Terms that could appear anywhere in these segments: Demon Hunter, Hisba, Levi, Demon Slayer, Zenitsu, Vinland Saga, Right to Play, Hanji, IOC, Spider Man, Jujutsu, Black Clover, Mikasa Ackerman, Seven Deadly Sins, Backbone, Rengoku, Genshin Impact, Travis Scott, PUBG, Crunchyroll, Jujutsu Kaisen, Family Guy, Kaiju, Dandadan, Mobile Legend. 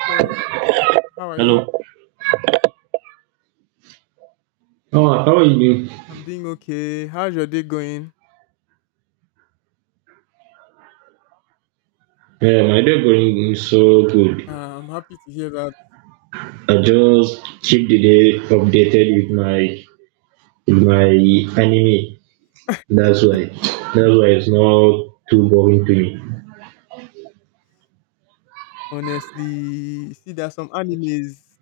Hello, how are you? Hello. Oh, how are you doing? I'm doing okay. How's your day going? Yeah, my day going so good. Uh, I'm happy to hear that. I just keep the day updated with my anime. That's why. That's why it's not too boring to me. Honestly, see, there are some animes.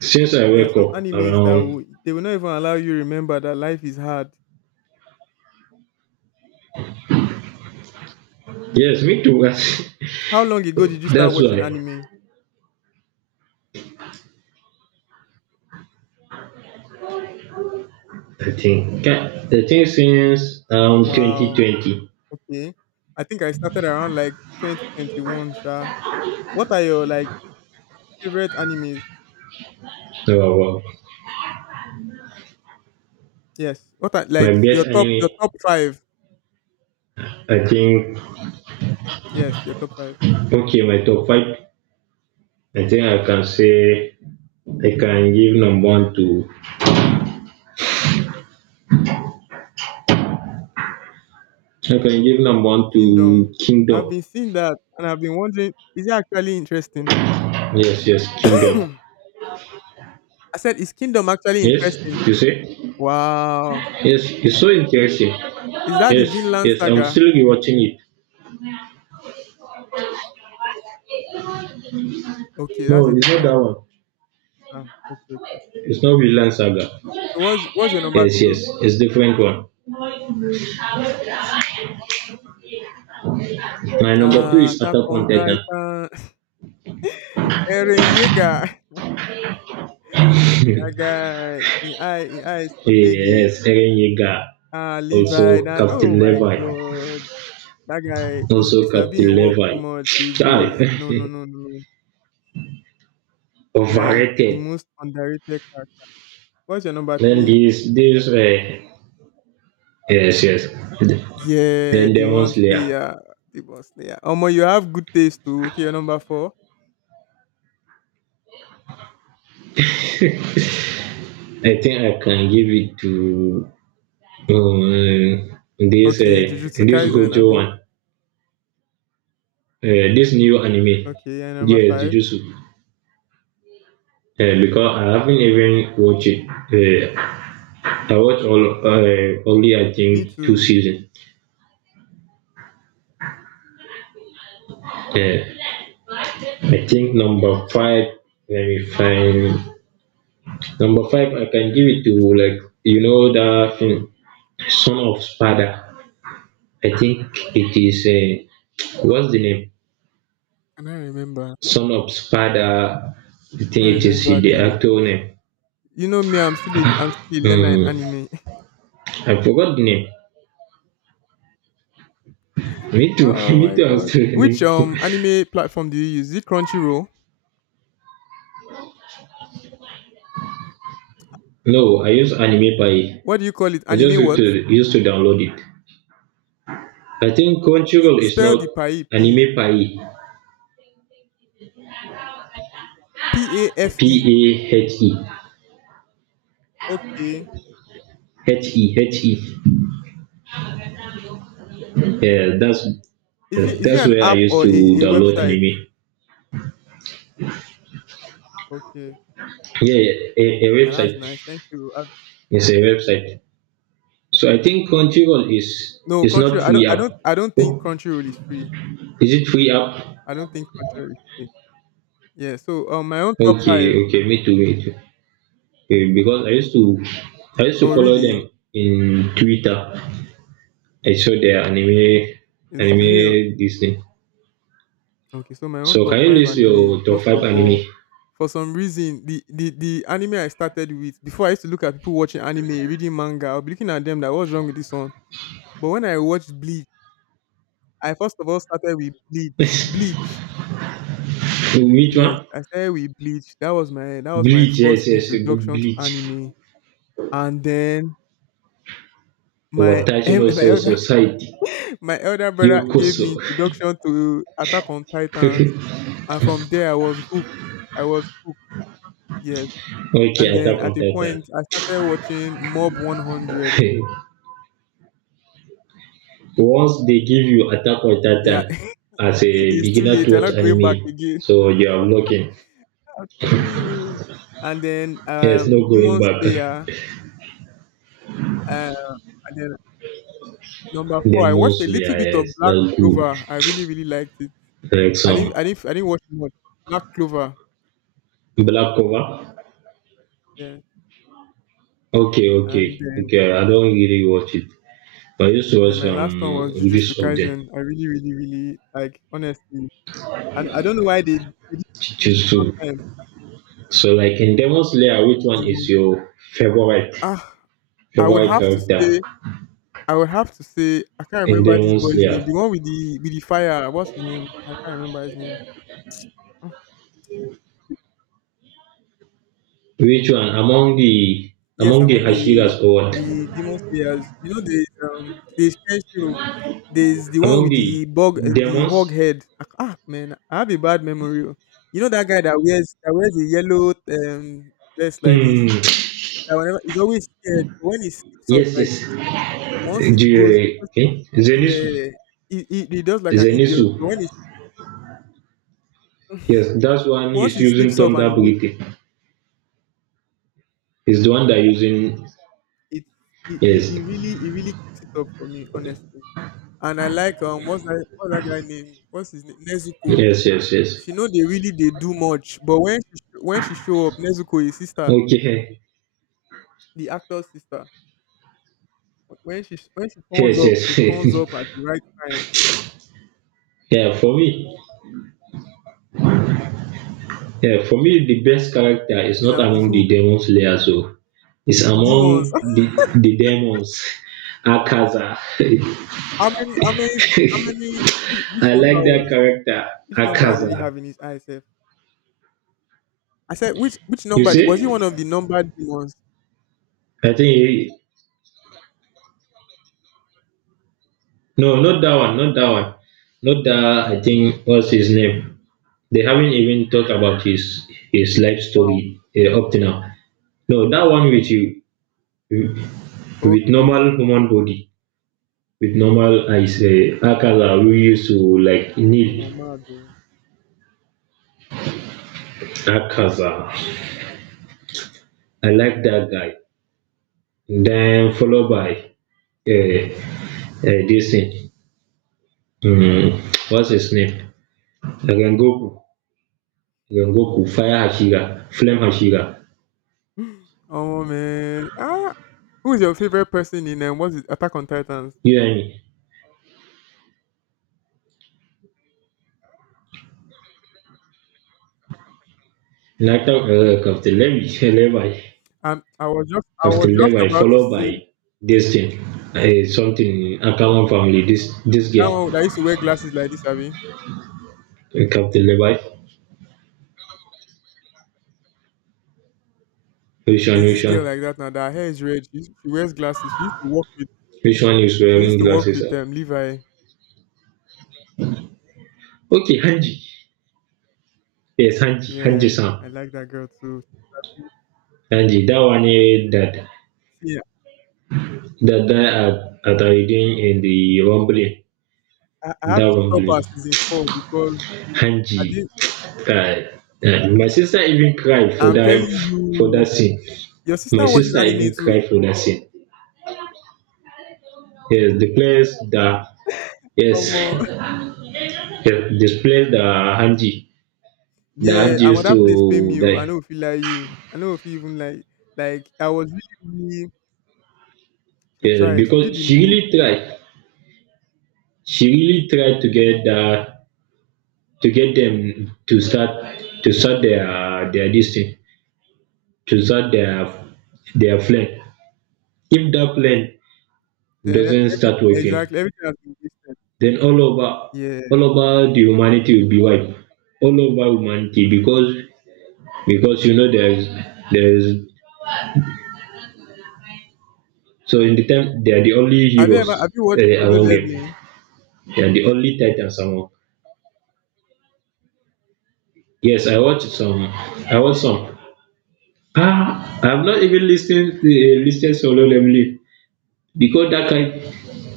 Since I There are wake some up animes that around they will not even allow you to remember that life is hard. yes, me too. How long ago did you start That's why watching anime? I think. I think since Wow. 2020. Okay. I think I started around like 2021, Sha. What are your like favorite animes? Oh, wow. Yes. What are My like your best top anime. your top five? I think Yes, your top five. Okay, my top five. I think I can say I can give number one to I can you give number one to Kingdom. I've Kingdom. been seeing that and I've been wondering, is it actually interesting? Yes, yes, Kingdom. I said, is Kingdom actually Yes, interesting? you say? Wow. Yes, it's so interesting. Is that the Yes, Vinland yes, I'm Saga? still rewatching it. Okay, that's a No, it's not different that one. one. Okay, okay. It's not Villain Saga. So what's your number Yes, yes, two? it's different one. My number two is Attack Attack on on Titan. Titan. Eren Yeager. That guy. Shiggy. yes, Eren Yeager. Also Levi. That, Captain oh my Levi. God. That guy. Also It's a Captain being work Levi. too much. He was no, no, Aye. no, no, no. Like the Overrated. most underrated character. What's your number Then three? this yes, yes. Yeah, Then the Demon one Slayer. slayer, the one slayer. Omo, you have good taste too. Okay, your number four. I think I can give it to um, Okay, Jujutsu this Kaisen, Gojo Abi. one. This new anime. Okay, and number Yes, five. Jujutsu. Because I haven't even watched it. I watched all only I Me think two too. seasons. Uh, I think number five. Let me find. Number five, I can give it to Which like you know that film Son of Sparta. I think it is a what's the name? Can I remember? Son of Sparta. I I think can't it is remember the the. actor name. You know me, I'm still a learner in Hmm, anime. I forgot the name. Me too. Oh Me my too. I'm God. still Which learning. Anime platform do you use? Is it Crunchyroll? No, I use Anime Pie. What do you call it? I just Anime used what? to used to download it. I think Crunchyroll is Spell not the Pai, please. Anime Pie. P A P F E. A H E Okay. H E H E. Yeah, that's Is it that's an where I app used or a, to a download website? anime. Okay. Yeah, yeah, a And that's website. nice. Thank you. It's a website. So I think Crunchyroll is No, country. not free app. I don't think Oh, country road is free. is it free app? I don't think country road is free. Yeah. So, my own top Okay, five. okay, me too, me too. Okay, because I used to Oh, follow really? them in Twitter. I saw their anime Is to me. Oh, anime Disney. okay. So my own So top can you five list anime. your top First five of all, anime? for some reason, the anime I started with before I used to look at people watching anime, reading manga. I'll be looking at them like, what's wrong with this one? But when I watched Bleach, I first of all started with Bleach. Bleach. Which Yes, one? I started with Bleach. That was my Bleach, first yes, yes, introduction to Bleach. anime, and then my Watashi no Soul Society. My elder brother gave Yokoso. me introduction to Attack on Titans, okay, and from there I was hooked. I was hooked, yes. And then Attack on at a Titan. point, I started watching Mob 100. Once they give you Attack on Titan Yeah, as a it's too beginner to late. I'm watch not going back anime, again. so you are looking. I'm telling you. And then Yes, no going Demon back. Slayer. Uh, and then number four, I Demon watched a little Slayer, bit of yes, Black that's good. Clover. I really, really liked it. Like I didn't, some I didn't, I didn't watch much. Black Clover. Black Cover. Yeah. Okay, okay, And okay. I don't really watch it, but I used to then watch my last one some was Jujutsu reviews of them. Kaisen. I really, really, really like honestly, and I don't know why they didn't finish it Chichizu. on time. So, like in Demon Slayer, which The one is most your favorite ah, I would favorite have to character say, I would have to say, I can't in remember this Demon boy's name. Slayer? The one with the fire. What's his name? I can't remember his name. Ah, Which one Yes, among the among the Hashiras or what? the demon slayers, there's Kenshiro. There's the one Among with the the bug and the hog demons? head. Man, I have a bad memory. Oh. You know that guy that wears a yellow vest like Mm, this. That whenever he's always scared. But when he sleeps off, yes, like yes. once he The, goes, eh? Zenitsu. yeah, he does like an idiot. Zenitsu. But when he Yes, that's one once is he using sleeps off and thunder he wakes, breathing. Is the one that using it he, he, yes, he really he really kicks it up for me, honestly. And I like what's that guy name? What's his name? Nezuko. yes, yes, yes. She know they do much, but when she show up, Nezuko his sister, Okay. the actor's sister. When she turns Yes, up, she turns yes. up at the right time. yeah, for me, yeah, for me, the best character is Is not is among the who demon slayers, so it's the demons? among the demons. Akaza. how many how many how many which I number like that was character, Which number did he Akaza. have in his eye, sef? I said, which You number was he one see? of the number demons? I think he, no, not that one, Not that I think what's his name. They haven't even talked about his life Wow. story up to now. No, that one with you with Okay. normal human body. With normal I say Akaza we used to like need I'm on mad though. Akaza. I like that guy. Then followed by uh, this thing. Hmm, what's his name? Rengoku. Rengoku. Fire Hashira. Flame Hashira. Oh man. Who is your favorite person in what's it, Attack on Titans? You and me. Nathan Captain Levi. Levi. I was just I was Captain just Levi. about to Followed say by this thing. Something Akaman family. This that girl. one that used to wear glasses like this, Abby. Captain Levi. Which one? There's this girl like that now. That her hair is red. She wears glasses. She used to work with Which one is she used wearing to work glasses? with Levi. Okay, Hanji. Yes, Hanji. Yeah, Hanji-san. I like that girl too. She's happy. Hanji, that one eh, that See, that guy at doing in the rumbling, I that had to stop her rumbling. season four because Hanji. I did Uh, my sister even cried I'm telling for you, that scene. your My sister watches sister anime even too. cried for that scene. Yes, the place that Omo, yes, yes the place that yeah, Hanji I'm at used that place pay to me. Oh. I die. know if you like you. I know if you even like I was really, really she Yes, tried. She did because the she move. really tried. She really tried to get that to get them to start their this thing to start their plan if that plan Then doesn't every start working exactly everything has been wasted. then Yeah. all over the humanity will be wiped all over humanity because you know there's so in the time they are the only Have you heroes ever have you watched uh, solo among them leveling? they are the only titans among yes, I watched some, I watched some. Ah, I've not even listened to a listed solo lemonade because that kind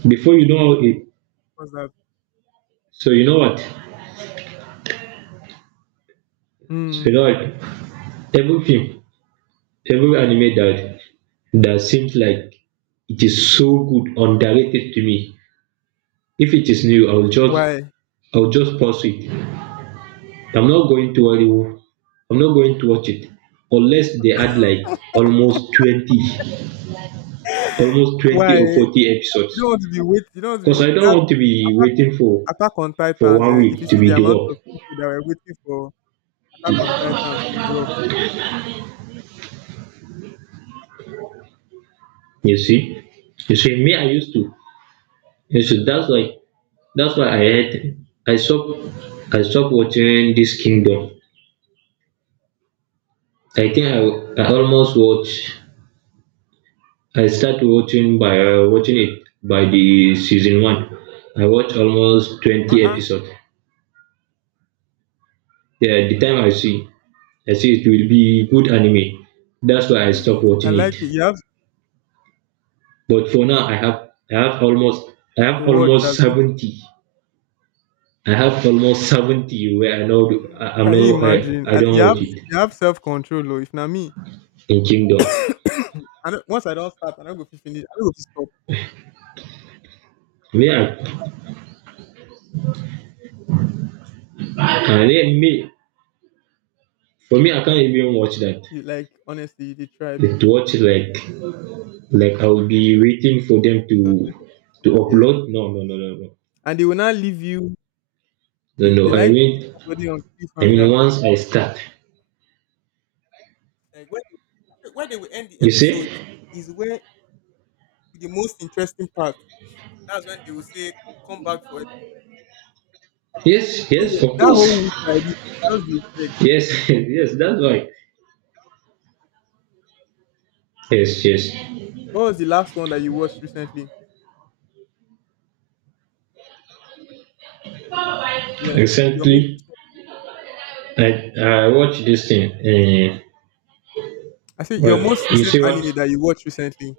before you know it. What's that? So you know what? So you Hmm. know what? Every film, every anime that that seems like it is so good, underrated to me. If it is new, Why? I'll just pause it. I'm not going to worry. Oh. I'm not going to watch it unless they add like almost 20, almost 20 Why? or 40 episodes. You don't want to be Cause wait I don't that want to be attack waiting attack on for titans, one eh? If you week to see be the amount of developed. people that were waiting for attack on titans to drop. You see, you see, me, I used to. You see, that's why, that's why I stopped, I stopped watching this Kingdom. I almost watch. I started watching by watching it by the season one. I watch almost Uh 20 uh episodes. Yeah, the time I see it will be good anime. That's why I stopped I watching it. like it. You have But for now, I to have watch. almost Abi. 70. I have almost 70 where I know I Can you know imagine? I don't You have watch it self control, oh. If na me, in Kingdom. I don't, once I don't start, I don't go fit finish. I don't go fit stop. Me, I, me for me I can't even watch that. You like honestly, they try because To watch like I'll be waiting for them to do the next to one, yeah. upload. No, no, no, no, no, And they will not leave you. no, They, no. they like to leave somebody on I mean cliffhanger. once I start, Like when where they will end the you see? episode is where the most interesting part. That's when they will say, "Come back for it." Yes, So yes, of that course, whole week like this, just the effect. yes. Yes, that's right. Yes, yes. What was the last one that you watched recently? Yes, your most. Recently, Recent, I watched this thing. I say your Well, most you recent see what? anime that you watched recently.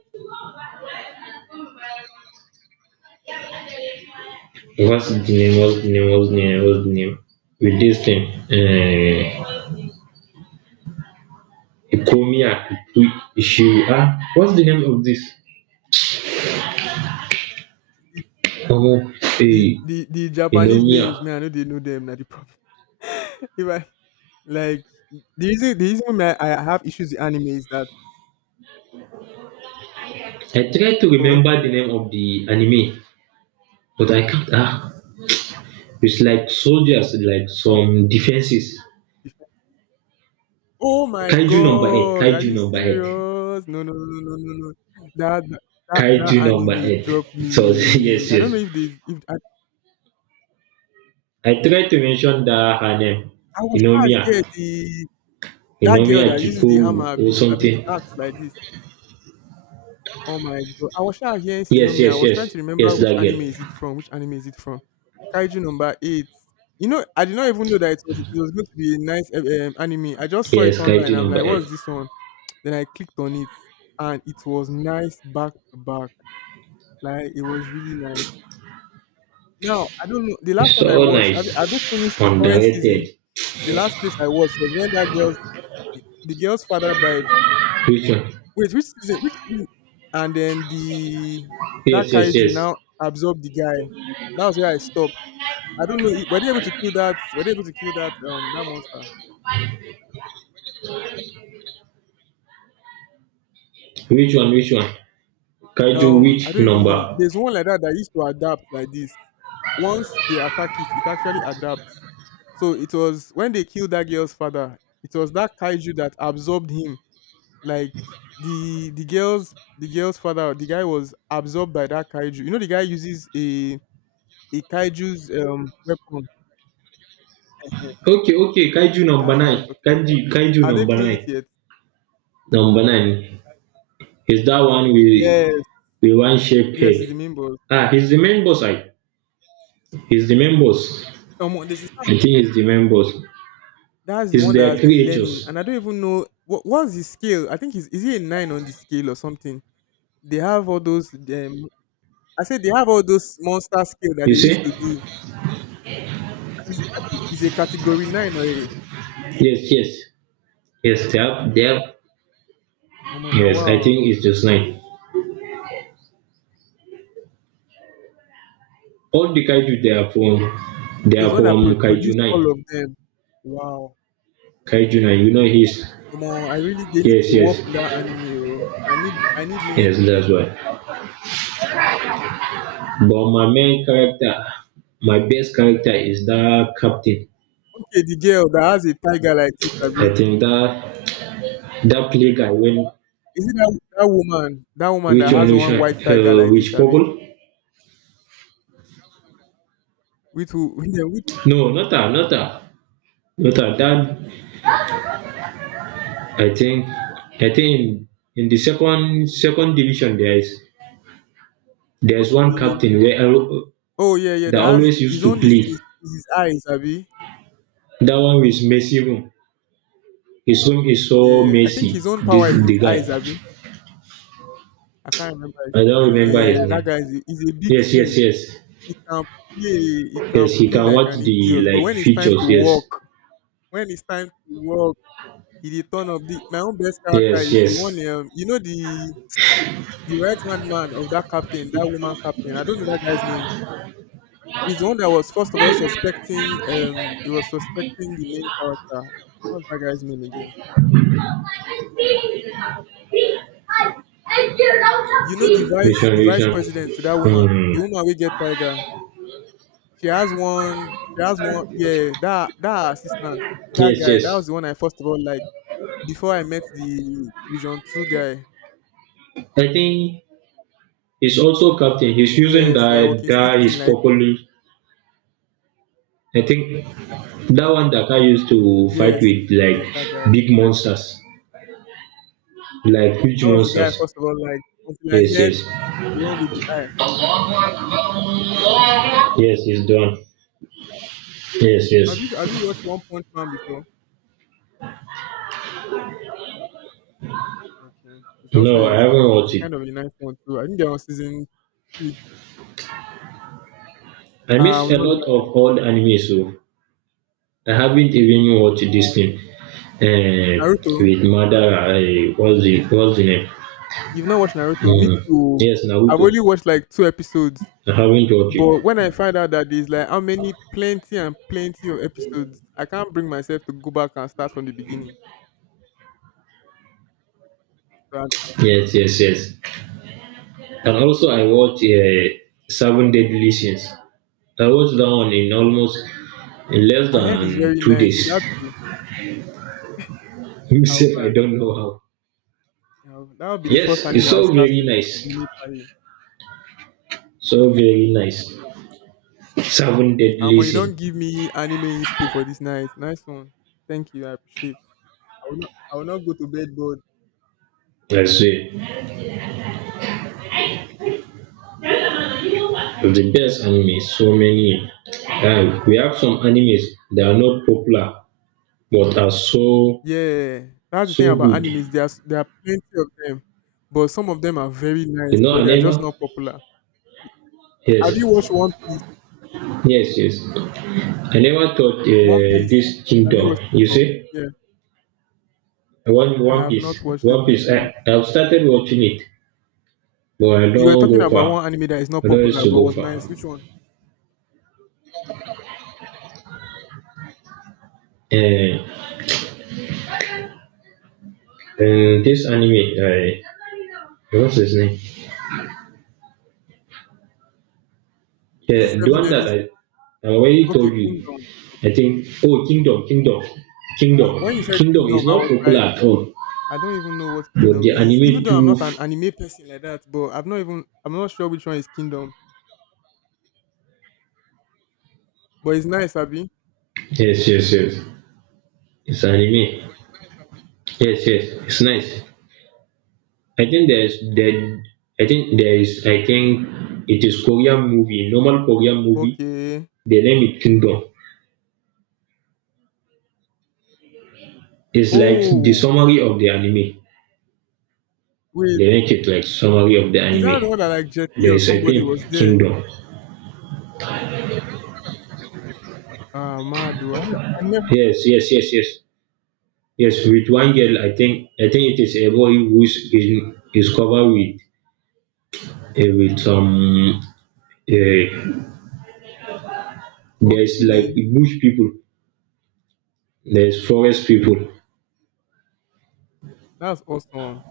What's the name? What's the name? With this thing, uh, Economia issue. Ah, what's the name of this? Oh, The eh, the the Japanese Economia. names, me, I know they know them. Not the problem. If I like the reason why I have issues with anime is that I try to oh remember okay, the name of the anime, but I can't. Ah, it's like soldiers, like Thor. some defenses. The Oh my Kaiju number eight. God, are you serious? No, no, no, no, no, no. That that Kaiju number anime eight. dropped So me. yes, I don't yes. know if they if I, I tried to mention that her name, I was trying yeah Hinomiya, the that girl Hinomiya that uses the Jikowu hammer, or be, I be something. the axe like this. Oh my God. I was sha hearing Yes, Sinomiya. I yes, was yes, trying to remember yes, which that anime is girl. it from, which anime is it from. Kaiju number 8. You know, I did not even know that it was going to be a nice anime. I just saw it Yes, online. Kaiju I'm number like, eight. what's this one? Then I clicked on it and it was nice back to back. Like it was really nice. Now, I don't know. The last It's one I so watched, have they finished nice, the current season? underrated. The last place I watched was when that girl's the girl's father died. Which one? Wait, which season? Which season? And then the that Yes, yes, kaiju yes. now absorbed the guy. That was where I stopped. I don't know. Were they able to kill that? Were they able to kill that that monster? Which one? Kaiju I which don't even know. number? There's one like that that used to adapt like this. Once they attack it, it actually adapts. So it was when they killed that girl's father. It was that kaiju that absorbed him. Like the girl's father, the guy was absorbed by that kaiju. You know, the guy uses a kaiju's weapon. Yeah, Okay, okay. Kaiju number that's what nine. I'm talking about. Kanji Kaiju Have they number killed it nine. yet? Number nine is that one Yes, with one shaped yes, it's the head. main boss. Ah, he's the main boss. I He's the members. Omo, they should I start- think he's the members. That's the He's one that their has been learning, creatures. and I don't even know what what's the scale. I think is it a nine on the scale or something? They have all those. I said they have all those monster scale that You they used see? to do. Is I think it's a category nine or a. Yes, yes. Yes, they have, Omo, now Yes, I wow. think it's just nine. All the kaiju they are from So it's one that Kaiju produced 9. all of them. Wow. Kaiju 9, you know his? Omo, I really they need to Yes, work yes. on that anime. Oh. I need new Yes, episodes. that's why. But my main character, my best Who's the character captain? Who's is the that captain? captain. Okay, the girl that has a tiger like this, Abby, I think that that play guy when is it that woman? That woman which that one has one white tiger like this, which purple? Abby? With who? Yeah, with No, not that, Not that that I think I think in, in the second second division there is there's one the- captain where I- oh yeah, yeah. that That has always used his to own. This play. is his eyes, Abby. That one with Messi room. His room is so Yeah, I think messy. his own This power is in the his guy. eyes, Abby. I can't remember. I don't remember Yeah, his yeah, that name. guy is he's a big Yes, fool. yes, yes. He can play. He can Yes, he play can like watch an the idiot. But like features, yes. When it's time to walk, he dey turn up. My own best character Yes, is the one. yes. You know the right hand man of that captain, that woman captain. I don't know that guy's name. He's the one that was first of all suspecting. He was suspecting the main character. What's that guy's name again? You know, the Which vice, one, the which vice one? president to that woman, Hmm. the woman we get Tiger. She has one. She has one. Yeah, that assistant, that Yes, guy, that yes. was the one I first of all like before I met the Division Two guy. I think he's also captain. He's using Yes, like that walking stick that his thing, like popular I think that one that I used to fight yes, with like yes, that guy. big monsters, like huge That was the guy I monsters. first of all like until I Yes, met yes, the one with the eye. yes, it's done. Yes, yes. Have you watched One Punch Man before? Okay, it's also No, I it's not haven't it's, it's a watched it. kind of a nice one too. I think they're on season three. I miss a No, you lot are- of old anime, so I haven't even watched this thing. Naruto. With Madara, what's the name? You've not watched Naruto? Me Mm. too. Yes, I've Naruto. only watched like two episodes, I haven't watched it. but when I find out that there's like how many plenty and plenty of episodes, I can't bring myself to go back and start from the beginning. So Yes, yes, yes. And also, I watched Seven Deadly Sins. I was down in almost in less I heard it's than very two nice. Is days. that true? I'll, Myself, go I and- don't know how. I'll that'll be the first Yes, anime it's so I'll start very with. nice. Anime party. So very nice. Seven deadly You don't sin. give me anime inspo for this night. Nice one. Thank you. I appreciate. I will not go to bed bored. I swear. The best anime, so many. And we have some animes that are not popular but are so Yeah, that's the thing so about good. animes. There are plenty of them, but some of them are very nice, You know, but I they are just never not popular. Have yes, you watched One Piece? yes, yes. I never thought One this Piece. Have you kingdom, watched it you before? see? Yeah, I One have not Piece. watched it One Piece. before. I've started watching it, but I You were don't talking go about one far. anime that is not I don't used popular to but go was far. nice. Which one? And, and this anime, I what's his name? Is this The Seven one Deadly that Sins? I already Okay, told you. Kingdom. I think oh Kingdom, Kingdom, Ah, when you said Kingdom is Kingdom, I not was popular like, at all. I don't even know what But Kingdom the is. Even anime though I'm too. not an anime person like that, but I'm not sure which one is Kingdom. But it's nice, Abi. Yes, yes, yes. It's anime. Yes, yes. It's nice. I think there's there. I think there is. I think it is Korean movie, normal Korean movie. Okay. They name it Kingdom. It's like the Oh, summary of the anime. wait. They make it like summary of the Is that the one that anime. like Jet Li There or is a somebody was film there? Kingdom. Ah, mad though. I never. Yes, yes, yes, yes, yes. With one girl, I think it is a boy who is covered with some. Uh, there's like Okay, bush people. There's forest people. that's awesome.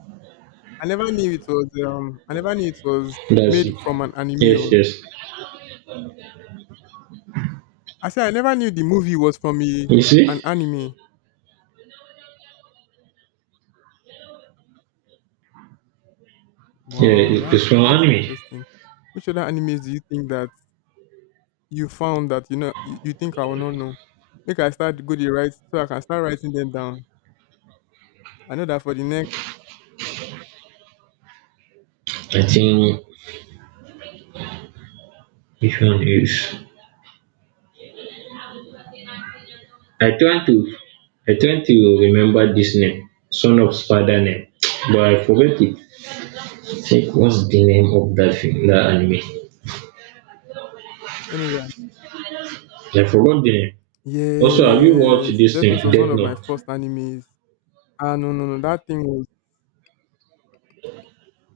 I never knew it was That's made it. from an anime. Yes, Oh. yes. I said I never knew the movie was from You an see? anime. Yeah, Wow, it's from that's anime. interesting. Which other animes do you think that you found that you think I will not know? Make I start go the right so I can start writing them down. I know that for the next. I think which one is? I trying to I trying to remember this name, Son of Spada name, but I forget it. Think what's the name of that film, that anime? Let me go. I forgot the name. Also, have you watched Yes, this Death thing, Note was one Death of my Note? first animes. Ah, no, no, no, that thing was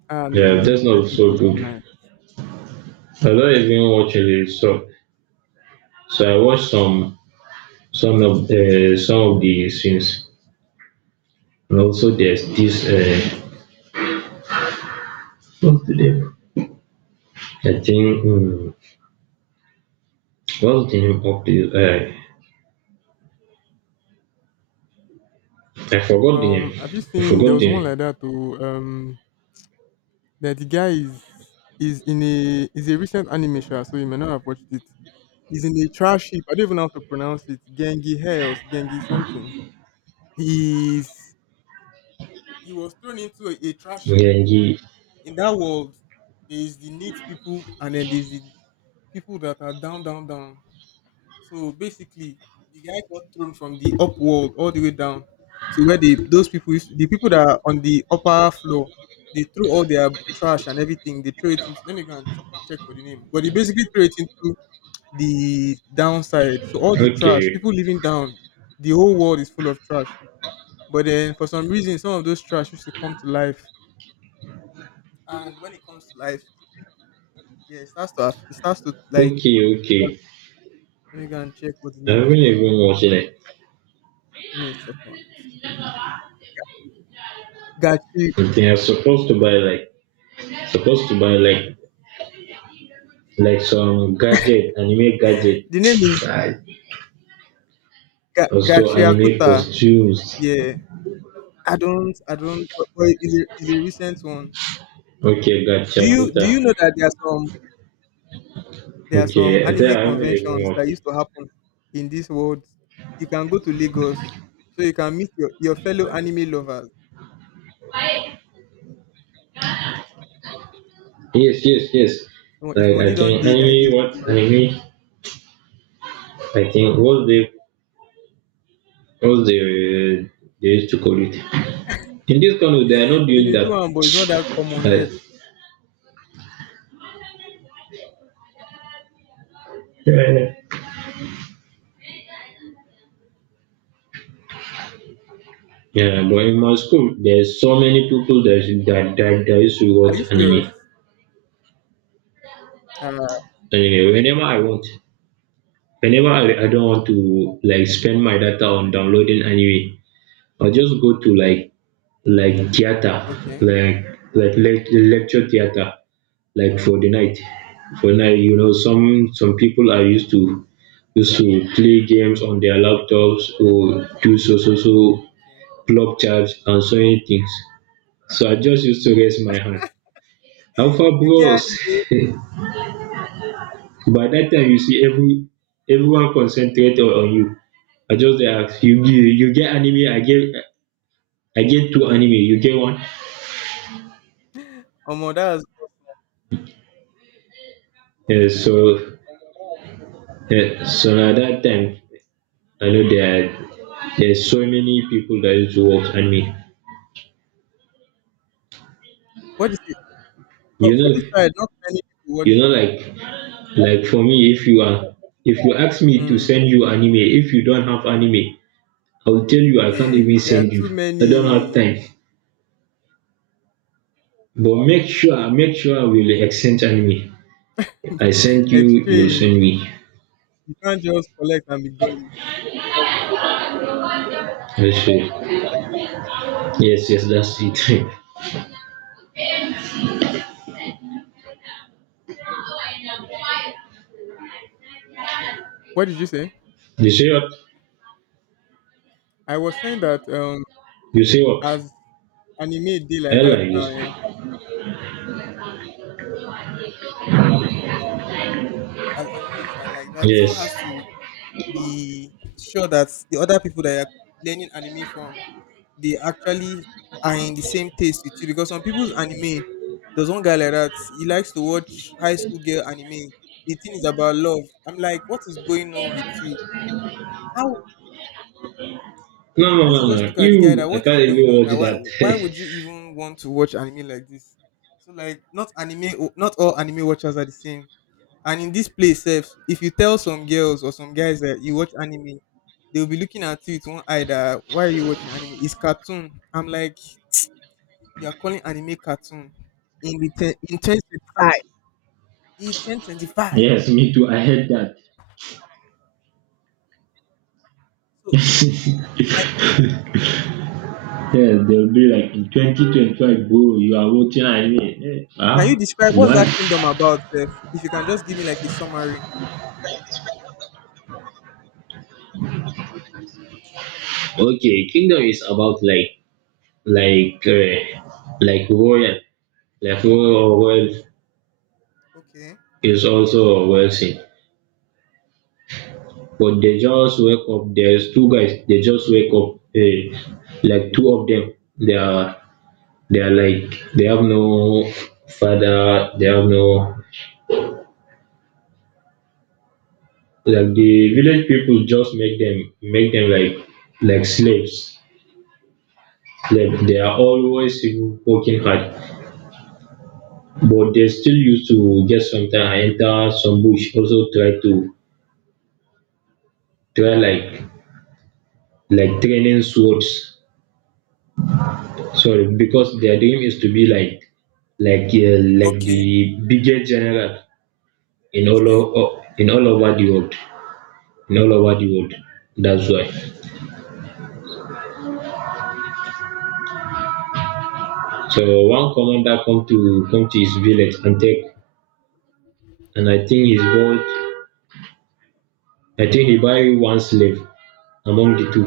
ah, no, Yeah, no, no, Death Death Note is Note so was good. nice. I don't even watch it, so I watched some of the scenes, and also there's this what's the name? I think mm, what's the name of the I forgot the name. Have you I seen there forgot was the one name. like that too? That the guy is in a is a recent anime show, so you may not have watched it. He's in a trash heap. I don't even know how to pronounce it. Gengi Hells, Gengi something. He's he was thrown into a trash heap. Yeah, he, In that world, there is the neat people, and then there's the people that are down, down, down. So basically, the guy got thrown from the up world all the way down to where the people that are on the upper floor. They threw all their trash and everything. They threw it into. Let me go and check for the name. But they basically threw it into the downside. So all the trash, okay, people living down, the whole world is full of trash. But then for some reason, some of those trash used to come to life. And when it comes to life, yeah, it starts to it starts to like. okay, okay. Let me go and check what the I name haven't is. Oh. even watched it. Give me a second. Gachi I think I'm supposed to buy like supposed to buy like some gadget, anime gadget, The name is also anime Gachiakuta. costumes. Yeah, I don't, but, it's a recent one. Okay, Do gotcha, you do you puta. know that there are some Okay, I think anime I haven't even conventions that watched it. used to happen in this world? You can go to Lagos, so you can meet your fellow anime lovers. Yes, yes, yes. Omo, if Like money I don't think dey like anime, this, what don't worry. anime? I think what's the they used to call it. In this country, they are not They doing dey do that. am, but it's not that common yet. Like, yeah, but in my school, there's so many people that that used to Are watch you serious? anime. Uh, Anyway, whenever I want, whenever I don't want to like spend my data on downloading anime, I just go to like theater, okay, like like lecture theater, like for the night. For night, you know, some people are used to play games on their laptops or do so so so okay. plug charge and sewing things. So I just used to raise my hand. Alpha You get bros, anime, by that time you see everyone concentrate on you. I just ask you, you get anime, I get two anime, you get one. omo, that's Eh, so eh, so at that time I know there's so many people that used to watch anime. what is it? You For know this side, not many people you watch. know like like for me if you are if you ask me to Mm. send you anime, if you don't have anime, I will tell you I can't even There are send too you. I don't have many. time. But make sure we'll exchange anime. I send you, you'll Exchange. send me. You can't just collect and be going. Yes, sir. Yes, yes, that's it. What did you say? You say what? I was saying that You say what? as anime day I like that like now, this. eh, as anime is like that, someone Yes. has to be sure that the other people that you're learning anime from, they actually are in the same taste with you. Because some people's anime, there's one guy like that, he likes to watch high school girl anime. The thing is about love. I'm like, what is going on with you? How No, no, I used to no, just no. look at the guy You, that I what is can't going even on watch now? That. Why would you even want to watch anime like this? So like not all anime watchers are the same. And in this place, sef, if you tell some girls or some guys that you watch anime, they'll be looking at you with one eye that why are you watching anime? It's cartoon. I'm like, you are calling anime cartoon in 1025. In ten twenty five. Yes, me too. I hate So that. like, Yeah, they'll be like in 2025, bro, you are watching anime. Eh, can you huh? describe what's Why? that Kingdom about, sef? If you can just give me like a summary. Okay, kingdom is about like like uh, like royal, like royal wealth Okay. is also wealthy. But they just wake up. There's two guys. They just wake up. Like two of them. They are they are like they have no father. They have no like the village people just make them like slaves. That they are always working hard, but they still used to get sometime I enter some bush also try to try like training swords. Sorry, because their dream is to be like the Okay. biggest general Okay. In all over the world in all over the world. That's why one commander come to his village and take and I think he buy one slave among the two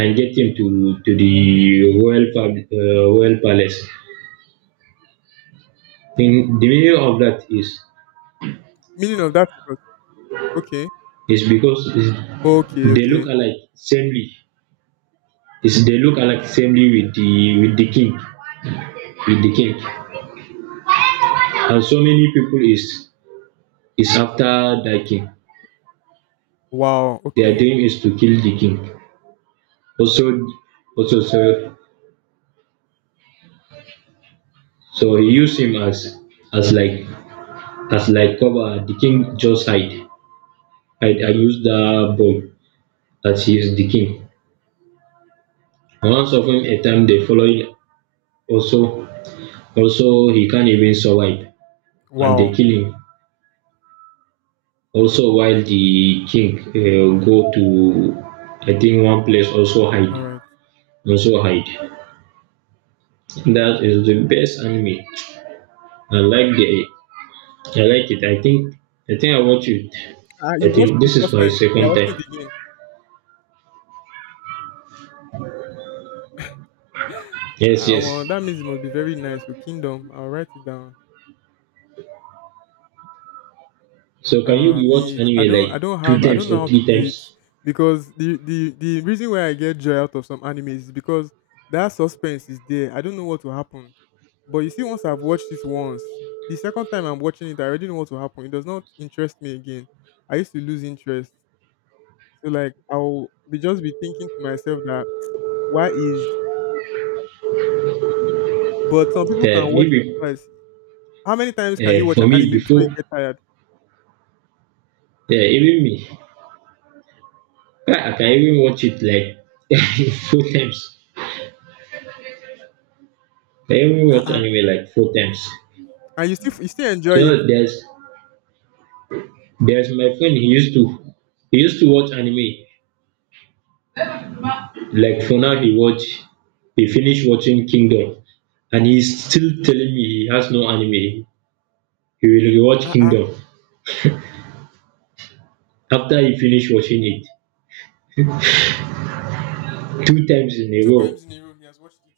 and get him to the royal palace. And the meaning of that Meaning of that is what? Okay. is because is Okay, they look okay. alike samely. Is they look alike samely with the king with the king. And so many people is after that king. Wow, Their okay. dream is to kill the king. Also so he used him as as like like cover. The king just hide and use the bow, that he is the king. I once of him a time they follow him, also also he can't even survive and they Wow. kill him. Also while the king go to I think one place also hide Alright. also hide. That is the best anime. I like the I like it. I think I watch it. Ah, I you watched think it the this is first my time. You're second watching time. it again. Yes, Ah, yes. omo, that means it must be very nice. So Kingdom, I'll write it down. So can you Ah, me, rewatch anime I like don't two have I don't times know or how to three do it times? because the reason why I get joy out of some animes is because that suspense is there. I don't know what will happen. But you see, once I've watched it once, the second time I'm watching it, I already know what will happen. It does not interest me again. I used to lose interest. So like I'll be just be thinking to myself that why is but some people can watch it Maybe twice. How many times can you watch for an me anime before before you get tired? even me ah, I can even watch it like four times. I can even watch Uh-uh. anime like four times. And you still enjoy You it. know, there's my friend. He used to watch anime. Like for now, he finished watching Kingdom, and he's still telling me he has no anime. He will rewatch Uh-uh. Kingdom after he finished watching it two times in a Two row. times in a row he has watched it.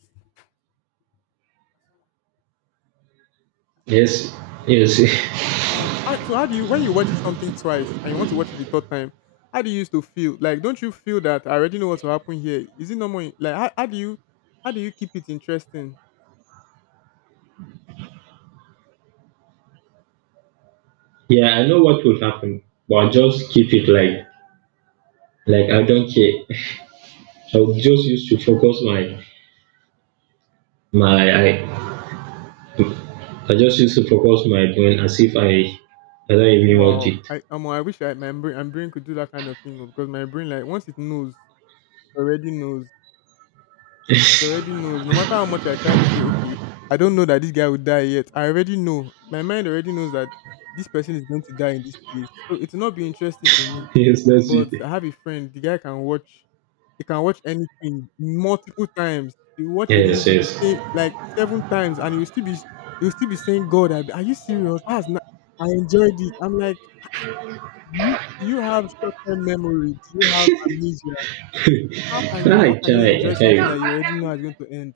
Yes, yes, Well, so how do you when you watch something twice and you want to watch it the third time? How do you used to feel? Like don't you feel that I already know what will happen here? Is it normal? Like how do you keep it interesting? yeah. I know what will happen, but I just keep it like I don't care. I'll just used to focus my My I just used to focus my brain as if I don't even watch Wow, it. I wish my brain could do that kind of thing oh, because my brain like once it knows, it already knows. He already knows. No matter how much I try to say, okay, I don't know that this guy will die yet. I already know. My mind already knows that this person is going to die in this place. So it will not be interesting to me. Yes, that's it. But I have a friend. The guy can watch. He can watch anything multiple times. He will watch a Yes, movie the yes. same like seven times, and he will still be saying, "God, are you serious? That's not, I enjoyed it." I'm like, do you have short term memory? Do you have amnesia? How can you? How I can you try, I enjoy something try. that you already know is going to end?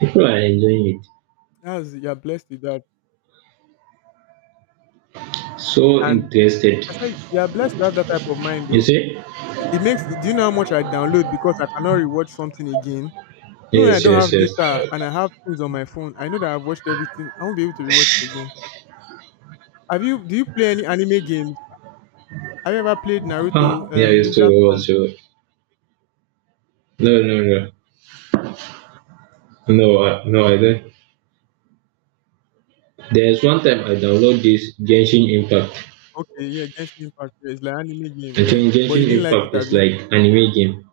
People are enjoying That's you're blessed with that. it. So And interested. I say you're blessed to have that type of mind You though. see? It makes do you know how much I download because I cannot rewatch something again. Even when I Yes, don't yes, have yes. data and I have things on my phone, I know that I've watched everything. I won't be able to rewatch it again. Have you Do you play any anime games? Have you ever played Naruto, Ah, yeah, I used to Ninja Storm? watch. No, no, no. No, I don't. There's one time I download this Genshin Impact. Okay, yeah, Genshin Impact. Yeah, it's like anime game, I yeah. think But you Genshin didn't like it, Impact is Abby. like anime game.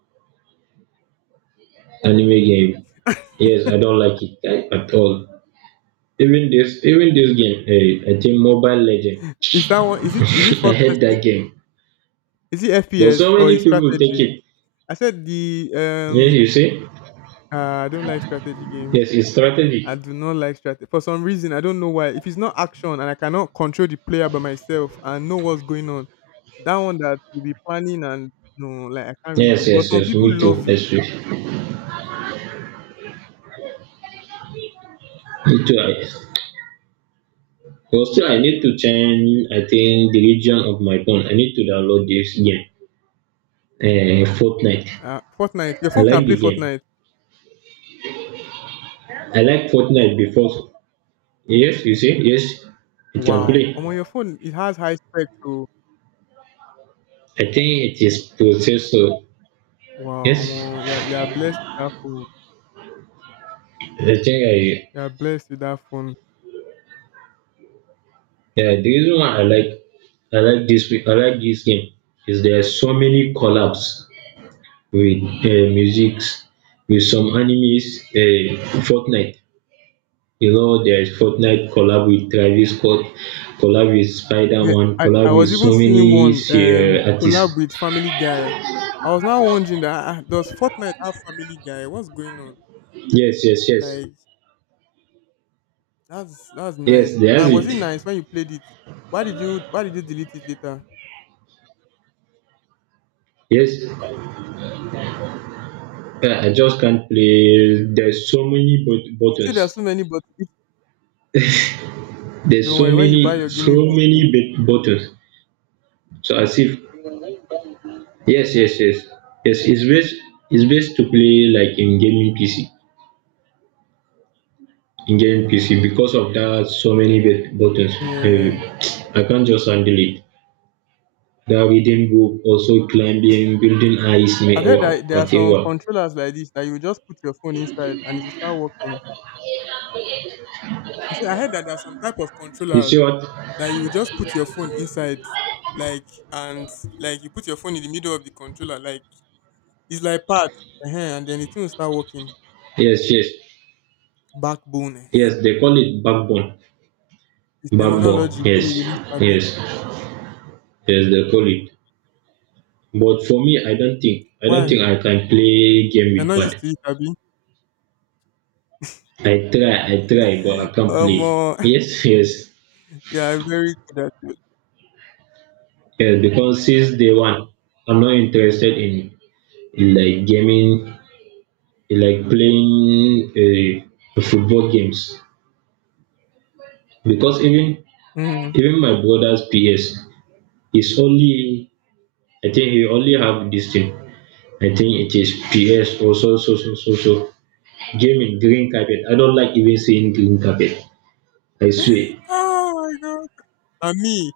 Anime game. Yes, I don't like it at all. Even this game, eh, I think Mobile Legend. Is that one is it I first hate person, that game. is it But FPS so or many is people take strategy? it. I said the Yes, you see? I don't like strategy games. Yes, it's I strategy. do not like strategy. For some reason, I don't know why. If it's not action and I cannot control the player by myself and know what's going on, that one that will be planning and no, like I can't really. Yes, But yes, some yes, people me too. love it. Yes, yes. Me too. I, but still, I need to change, I think, the region of my phone. I need to download this game. Fortnite. Fortnite, your I phone can like play the game. Fortnite. I like Fortnite because, yes, you see? Yes, it can play. Wow, on your phone it has high specs, so I think it is processor. wow, Yes, yeah, you are blessed with that phone. the thing I You are blessed with that phone. yeah, the reason why I like this game is there are so many collabs with musics with some animes. Fortnite, you know, there's Fortnite collab with Travis Scott, collab with Spider Yeah, Man, I collab with was even so seeing many one collab artists. with Family Guy. I was now wondering that does Fortnite have Family Guy? What's going on? Yes, yes, yes, Like, that's nice. yes. There's And was it. it nice when you played it? Why did you delete it later? Yes, I just can't play. There's so many You see buttons. there are so many, There's don't so worry, when you many, buy your so gaming PC, many buttons. So as if yes, yes, yes, yes. It's best to play like in gaming PC, in gaming PC because of that so many buttons. Eh, yeah. I can't just handle it. That reading book, also climbing, building ice, I've heard or that there are some whatever. controllers like this that you just put your phone inside and it will start working. I said I heard that there are some type of You controllers see what? that you just put your phone inside, like, and like you put your phone in the middle of the controller, like it's like pad, and then the thing will start working. Yes, yes, Backbone, yes. They call it backbone, the backbone. terminology, wey Yes, we will Abby. yes, yes. They call it. But for me, I don't think Why? I can play game You're not with used pad. to it, Abby. I try, but I can't play. Omo, Yes, yes, you are very good at it. yes. Because since day one, I'm not interested in like gaming, in like playing football games. Because even Mhm. even my brother's PS is only, I think he only have this thing. I think it is PS or so so so so so. Gaming green carpet. I don't like even seeing green carpet. I swear, Oh my god. And me,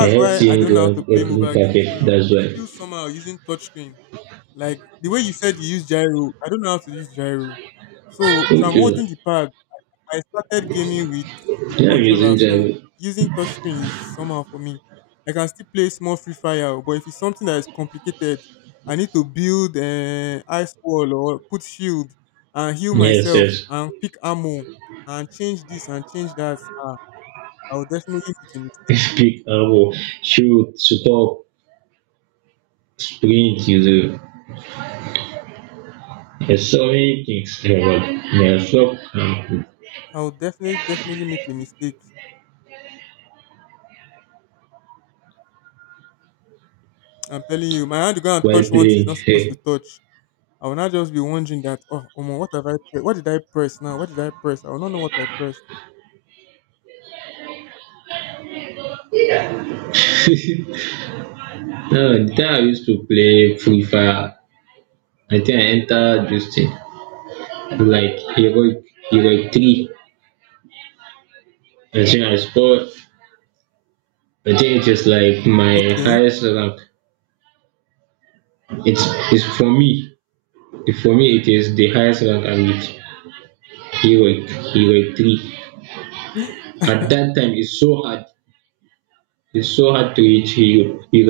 I hate why I seeing don't know how to play green mobile games carpet. well. That's It why. feels somehow using touchscreen. Like the way you said you use gyro, I don't know how to use gyro. So if I'm Okay. holding the pad, I started gaming with Yeah, I'm using controller, so Java. using touchscreen is somehow for me. I can still play small Free Fire, oh, but if it's something that is complicated, I need to build ice wall or put shield and heal Yes, myself yes. and pick ammo and change this and change that. I'll definitely make a mistake. Speak about shoot, support, sprint, user. Yes, so many things. I'll definitely make a mistake. I'm telling you, my hand will go and While touch one thing it's playing. not supposed to touch. I will not just be wondering that, oh, Omo, what have I? What did I press now? What did I press? I will not know what I pressed. No, the time I used to play Free Fire, I think I entered this thing. Like heroic, heroic three. I think I scored. I think it is like my Okay. highest rank. It's it's for me. For me, it is the highest rank I reached. He were he were three. At that time it's so hard. It's so hard to reach hero. He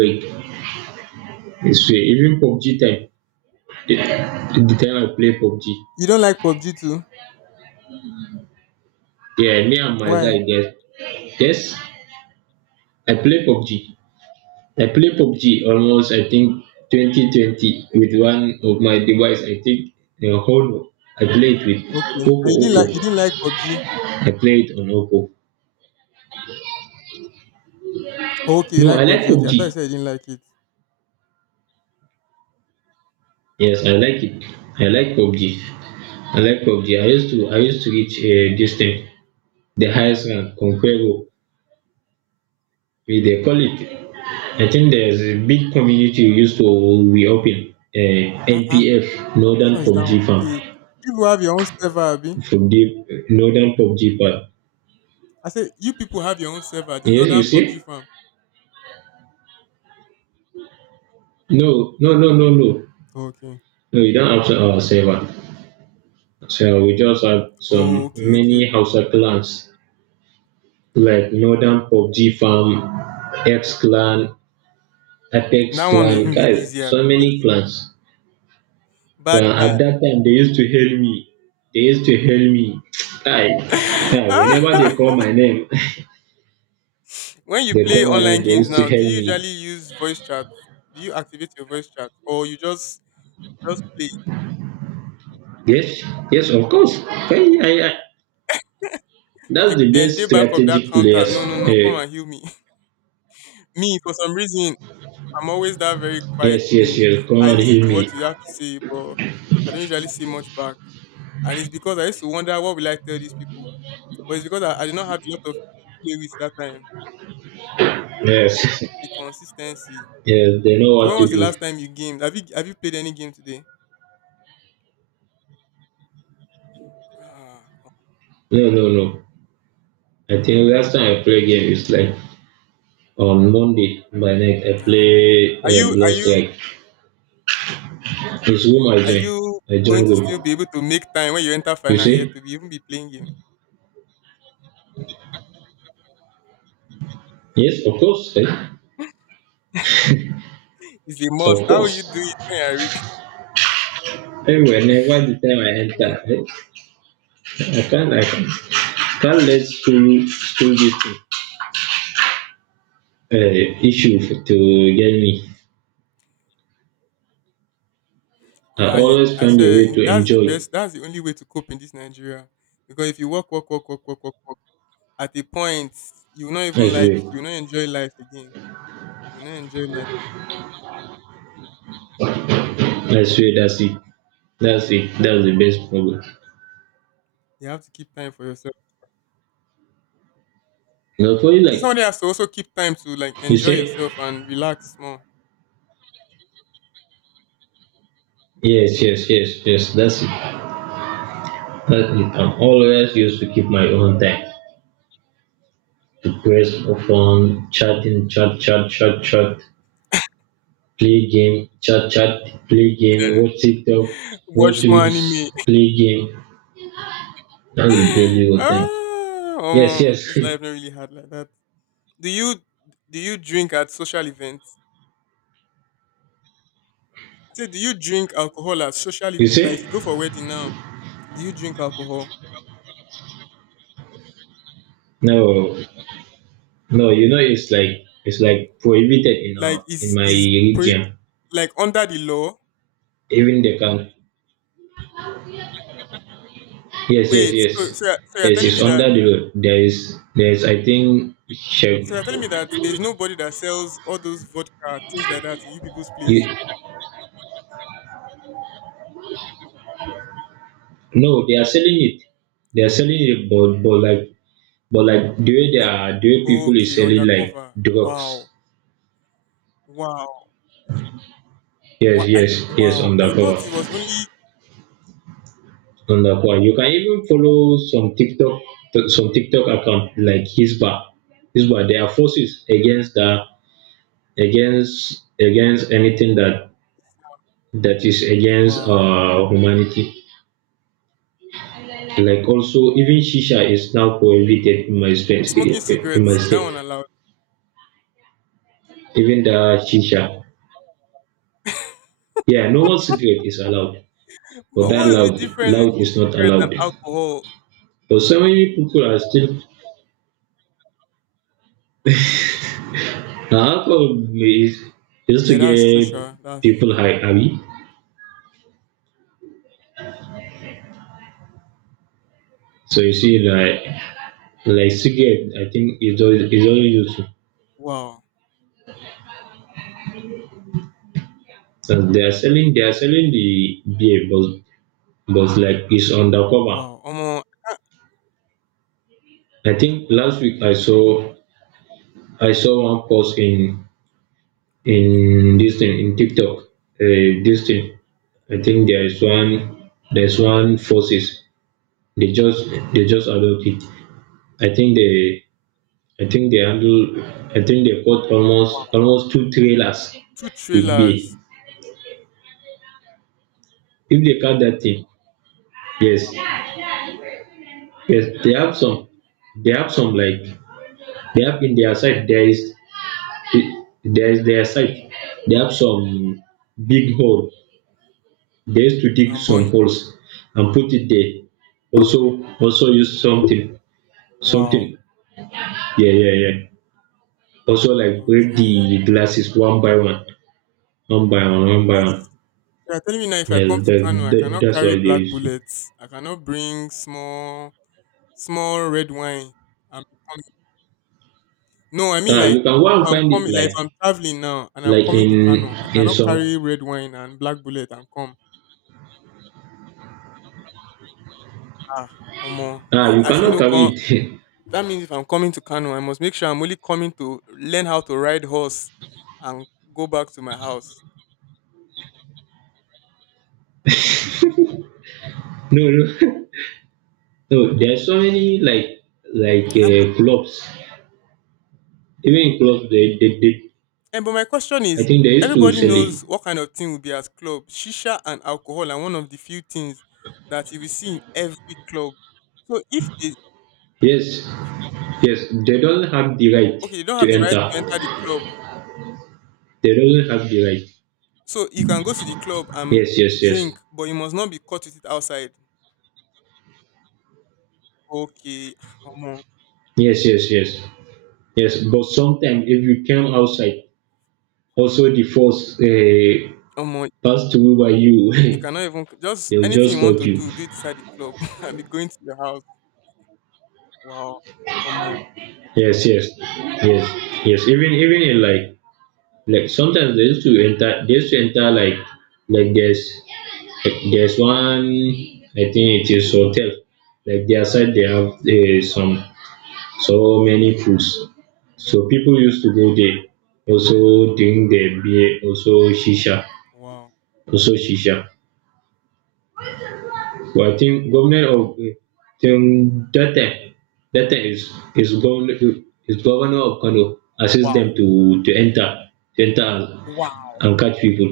it's even PUBG time. The time I play PUBG. You don't like PUBG too? Yeah, me and my guy Why? yes. Yes, I play PUBG. I play PUBG almost I think 2020 with one of my device. I think Honor. I play it with Okay. And you didn't Oppo. like you didn't like PUBG? I play it on Oppo. Oh, okay, you No, I like like PUBG. Okay, I PUBG. thought you said you didn't like it. Yes, I like it. I like PUBG. I like PUBG. I used to reach this thing, the highest rank, Conqueror, we they call it. I think there's a big community we used to we open Ah ah, NPF which Northern one is that one? PUBG farm Hey, you people have your own server, Abi. from the Northern PUBG part. I said you people have your own server, the Yes, you northern PUBG see? farm. No, no, no, no, no. Oh, okay. No, you don't have our server. So we just have Oh, some okay, okay, many okay. Hausa clans like Northern PUBG farm, X clan, That Apex one will Clan, even be guys, easier so many because clans. But bad guy. at that time, they used to hail me. They used to hail me. Guy, guy, whenever they call my name, When you they play call my online name, they games used to now, do hail you me. usually use voice chat? Do you activate your voice chat? Or you just play? Yes, yes, of course. Hey, Say, that's the then day best back of that strategic counter. players. No, no, no. Come Hey, and heal me. Me, for some reason, I'm always that very quiet yes, yes, teammate. yes, come I and listen hail to me. what you have to say, but I don't usually say much back. And it's because I used to wonder what will I tell these people. But it's because I did not have a lot of people to play with that time. Yes, The consistency. yes, they know So what when to was the do. last time you gamed? Have you played any game today? Ah, No, no, no. I think last time I play game is like on Monday by night. I nah, omo. play Are you are Blood you Strike. His whom I are join. you I going join to still room. be able to make time when you enter You final year see? to be even be playing game? Yes, of course. Eh? It's a must. Of How will you course. do it when you are rich? And whenever the time I enter, I can't let school this thing, issue to get me. I You, always I find a say, way to that's the enjoy. best. That's the only way to cope in this Nigeria. Because if you work, work, work, work, work, work, work, at a point, you will not even That's like way. you will not enjoy life again. You will not enjoy life. That's way, that's it. That's it. That's the best problem. You have to keep time for yourself. Not for you I think somebody like has to also keep time to like you enjoy say? yourself and relax more, Yes, yes, yes, yes, that's it. That's it. I'm always used to keep my own time. Grace often chatting, chat chat chat chat, play game, chat chat, play game, watch TikTok, watch watch more reels, anime. play game, that's the daily routine. Yes, yes. Omo, this life not really hard like that. Do you do you drink at social events? I say, do you drink alcohol at social you events? Like if see. you go for wedding now, do you drink alcohol? No, no, you know it's like, it's like prohibited in Like our in my region. like under the law. Even the count, yes, yes, Wait, yes. Yes, it's under the road. There is, I think, shag. so you're telling me that there's nobody that sells all those vodka things like that in you people's You, place. no, they are selling it. They are selling it, but like but like the way they Okay, are, the way people is okay, selling like undercover. drugs. Wow, wow, wow, Yes, yes, yes, wow. I undercover, thought it was only undercover. You can even follow some TikTok, some TikTok account like Hisba, Hisba. They are forces against the, against anything that is against, wow. uh, humanity. Like also, even shisha is now prohibited in my state. Smoking In my cigarettes, is that state, one allowed? even the shisha. Yeah, normal cigarette is allowed. But But that what's the loud, difference loud between is not cigarette and allowed. alcohol? But so many people are still. Now, alcohol is just to Yeah, that's true, get Sha. That's people true. high, abi. So you see, like cigarette, I think is always useful. Wow, And they are selling the beer, but like it's undercover. wow. Omo, I think last week I saw, I saw one post in okay. in this thing, in TikTok. This thing. I think there is one, there's one forces. They just, they just adopt it. I think they, I think they handle. I think they caught almost, Wow. almost two trailers Two with bay. trailers If they catch that thing, yes, yes, they have some, they have some like they have in their side. There is their side. They have some big hole. They used to dig and some Bonnie. holes and put it there. Also, also use something. Wow. Something. Yeah, yeah, yeah. Also, like break Okay. the glasses one by one, one by one, one by one. That's You are telling me now, if I Yeah, come to that, Kano, I that cannot that's what carry they black used to. bullets. I cannot bring small, small red wine. I'm coming. No, I mean, Ah, like you can go if and I'm find it coming, like if like I'm traveling now and I'm like coming to Kano, I in cannot some. carry red wine and black bullet and come. Ah, Omo. Ah, I, you I feel cannot no carry con. it. That means if I'm coming to Kano, I must make sure I'm only coming to learn how to ride horse and go back to my house. no, no, no. There are so many like, I'm clubs. Even in clubs, they, they And but my question I is, think they used to everybody sell it. knows what kind of thing will be at club. Shisha and alcohol are one of the few things that you will see in every club. So if they Yes, yes. They don't have the right Okay, they don't have to the right enter. to enter the club. They don't have the right. So you can go to the club and Yes, yes, yes, drink, but you must not be caught with it outside. Okay, omo, yes, yes, yes. Yes, but sometimes if you came outside, also the force, omo, pass through by you you, cannot even just they'll anything just you want cut to you. do, do it inside the club and be going to your house. Wow, omo, Yes, yes, yes, yes. Even, even in like sometimes they used to enter like, like there's like there's one I think it is hotel, like their side they have, some, so many foods. So people used to go there, also drink their beer, also shisha, wow, also shisha. Waiting government of Gwamnatin Datta. Datta is, is governor of Kano, assist wow, them to, to enter wow, and catch people.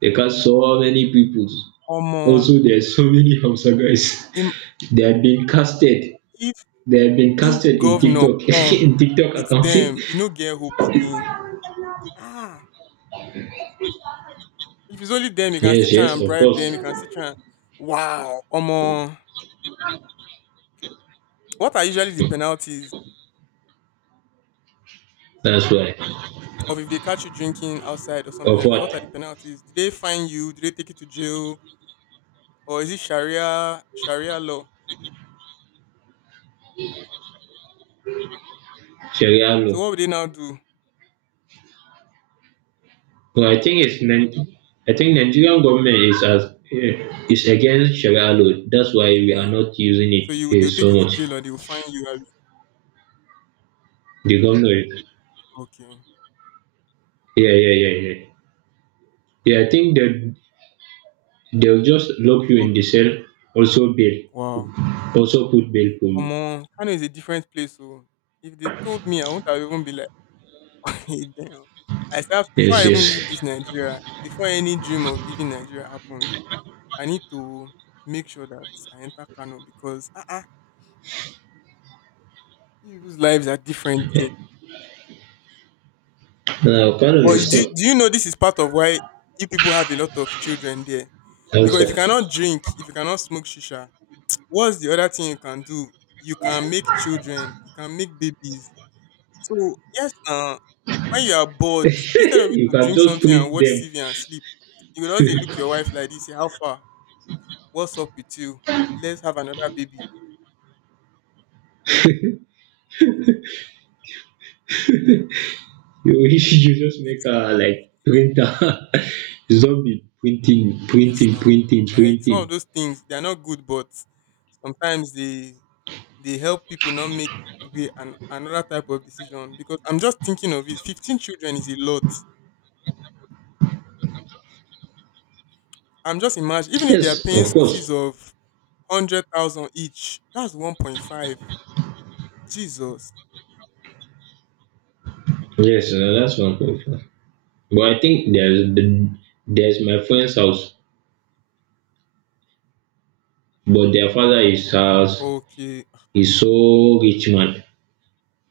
They catch so many people. omo. Also there's so many Hausa guys. Im- They have been casted. They have been casted If in governor TikTok, come in TikTok with account. them, you no get who picking. Ah! If it's only them, you can still yes, try yes, and of bribe them. course. You can still try and Wow! Omo! What are usually the penalties That's why. of if they catch you drinking outside or something Of like that? What are the what? penalties? Do they fine you? Do they take you to jail? Or is it Sharia law? Sharia So law. what would they now do? No, I think it's I think Nigerian government is as, is against Sharia law. That's why we are Okay. not using it, So you they will so take you to much. jail or they will fine you, abi? The government, Okay. yeah, yeah, yeah, yeah. Yeah, I think that they'll just lock you in the Okay. cell, also bail, Wow! also put bail for you. Omo! Kano is a different place. So if they told me, I wouldn't have even be like damn. I start, before Yes, I even leave yes. this Nigeria, before any dream of leaving Nigeria happens, I need to make sure that I enter Kano because people's lives are different there. Now, kind But of do you know this is part of why you people have a lot of children there? Because if you also, cannot drink, if you cannot smoke shisha, what's the other thing you can do? You can make children, you can make babies. So yes, when you are bored, instead of you you to can drink just something and print watch them. TV and sleep, you could just dey look your wife like this, say, how far? What's up with you? Let's have another baby. You, you just make Yes, a like printer. Zombie printing, yes, printing, no. printing, Like some of printing. those things, they're not good, but sometimes they help people not make way, another type of decision. Because I'm just thinking of it. 15 children is a lot. I'm just imagine, even if they are Yes, paying of school fees course. of 100,000 each, that's 1.5. Jesus. Yes, that's one problem. But I think there's my friend's house, but their father is house Okay. is so rich man.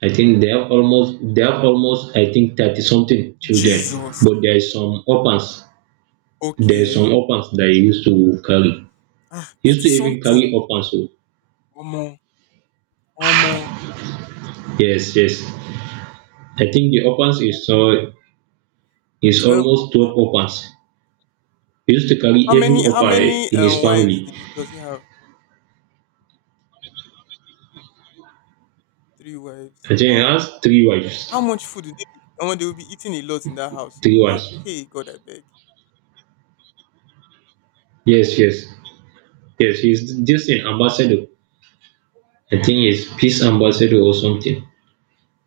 I think they have almost, they have almost I think 30 something children, Jesus. but there is some orphans. There is some Okay. orphans that he used to carry. He used 30 to even carry something. orphans. Oh. Omo. Omo. Yes, yes. I think the orphans is so, is 12. almost 12 orphans. He used to How carry every many how orphan many in his wives family. did does he have? Three I wives. think he Wow. has three wives. How much food do they be, and they will be eating a lot in that house? Oh. Three How wives. Hey, God, I beg. Yes, yes. Yes, he's just an ambassador. I think he's peace ambassador or something.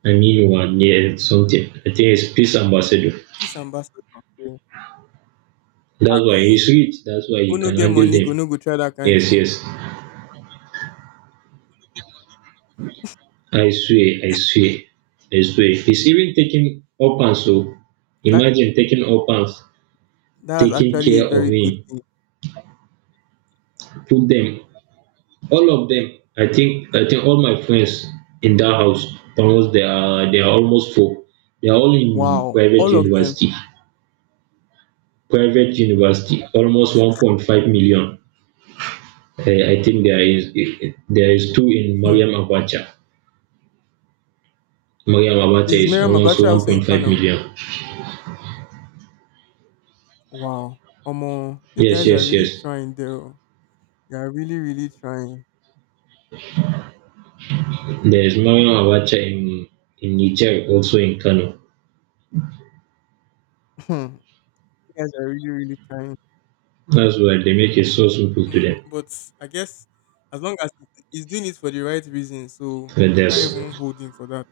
I mean one, yeah, something. I think he's peace ambassador. Peace ambassador. That's Abi why he's rich. That's why who you no can get handle money, go them. no go try that kind Yes, thing. yes. I swear, I swear, I swear. He's even taking orphans. So That imagine taking orphans, that's taking actually care a of very good him, thing. put them, all of them. I think all my friends in that house, almost they are almost four. They are all in Wow. private All of them. university. Private university, almost 1.5 million. I think there is two in Hmm. Mariam Abacha. Mariam Abacha Is is Miriam almost Abacha also in 1.5 Kano? million. Wow. Omo, you Yes, guys are yes, really yes. trying though. You are really, really trying. There is Mariam Abacha in Niger, also in Kano. You guys are really, really trying. That's why they make it so simple to them. But I guess, as long as he's doing it for the right reason, so But I can't there's, even hold him for that,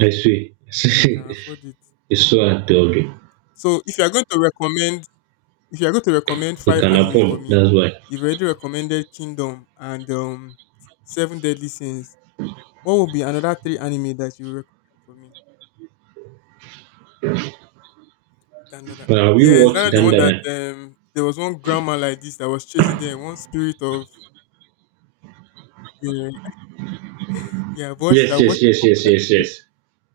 I swear, and he can afford it. it's so hard to argue. So if you are going to recommend, if you are going to recommend He five can anime for afford, me, that's why. you've already recommended Kingdom and Seven Deadly Sins. What would be another three anime that you recommend for me? Dandadan. But have you Yes, watched that the one that Dandana? There was one grandma like this that was chasing them, one spirit of, yeah, yeah. I Yes, watched yes, a yes, couple yes, yes, episodes. yes.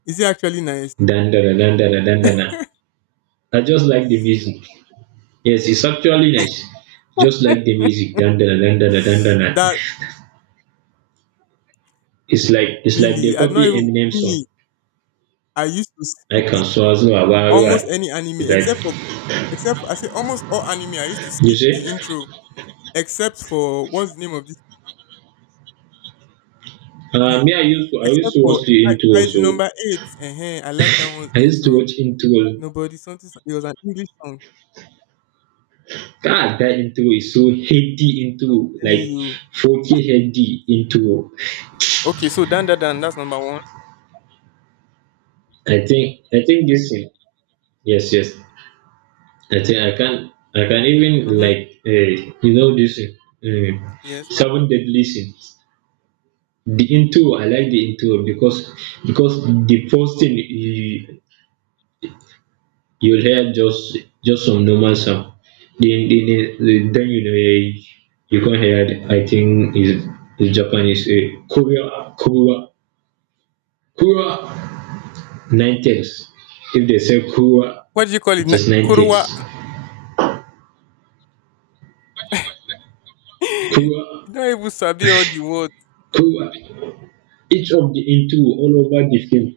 Is it actually nice? Dandana, Dandana, Dandana. I just like the music. Yes, it's actually nice. Just like the music, dun dun dun dun dun dun dun dun. That It's like, it's like they Really, I don't copy even Eminem song. me. I used to I skip can it, swallow a almost barrier. any anime, It's like, except for I say almost all anime. I used to you skip see. the intro, except for, what's the name of this? Me, I used to, I used Except to for watch the intro. Kaiju So number eight. I like that one's I used to intro. watch intro. Nobody something. It was an English song God, that intro is so heady intro, telling like you. 40 heady intro. Okay, so Dan Dan Dan. That's number one. I think this thing. Yes, yes. I think I can even Mm-hmm. like, you know this thing, Yes. Well, seven deadly sin. The intro, I like the intro because the first thing you, you'll hear just some normal sound. Then then, then you know, you can hear it. I think is Japanese, kura kura kura, nine takes. If they say kura, what do you call it? it is nine takes. Korowa. You Kura, don't even sabi all the words. kura. Each of the intro all over the film,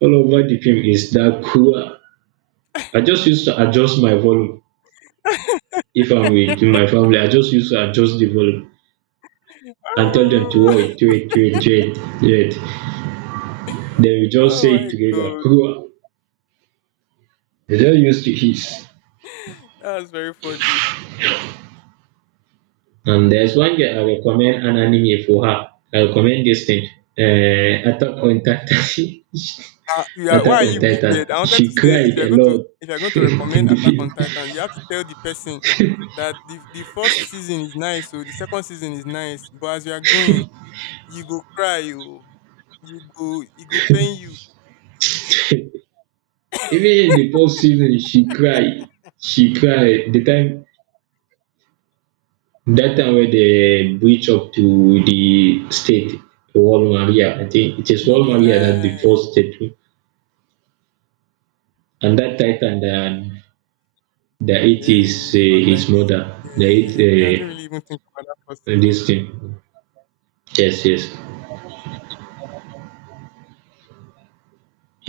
all over the film is that kura. I just used to adjust my volume. If I'm with my family, I just use, I just develop and tell them to wait, Ah, wait, wait, wait, wait. They will just say oh it my together. god, Kruwa. They just used to his. that's very funny. And there's one guy I recommend an anime for her. I recommend this thing. Attack on Titan. You, why Attack are on you Titan. wicked? I wanted to She say, if cried you're a going to lot if you're going to recommend in the Attack on film. Titan, you have to tell the person that the first season is nice, so the second season is nice. But as you are going, you go cry, you go pain you. Even in the post season, she cried. She cried. The time, that time where dey breach up to the state, to wall Maria. I think it is No wall be Maria that the lie. first state, and that Titan that, that it Yeah, in is his his front his like this. mother Yeah, that yeah, yeah. Me, I didn't ate, really even think about that first season. this thing. Yes, yes,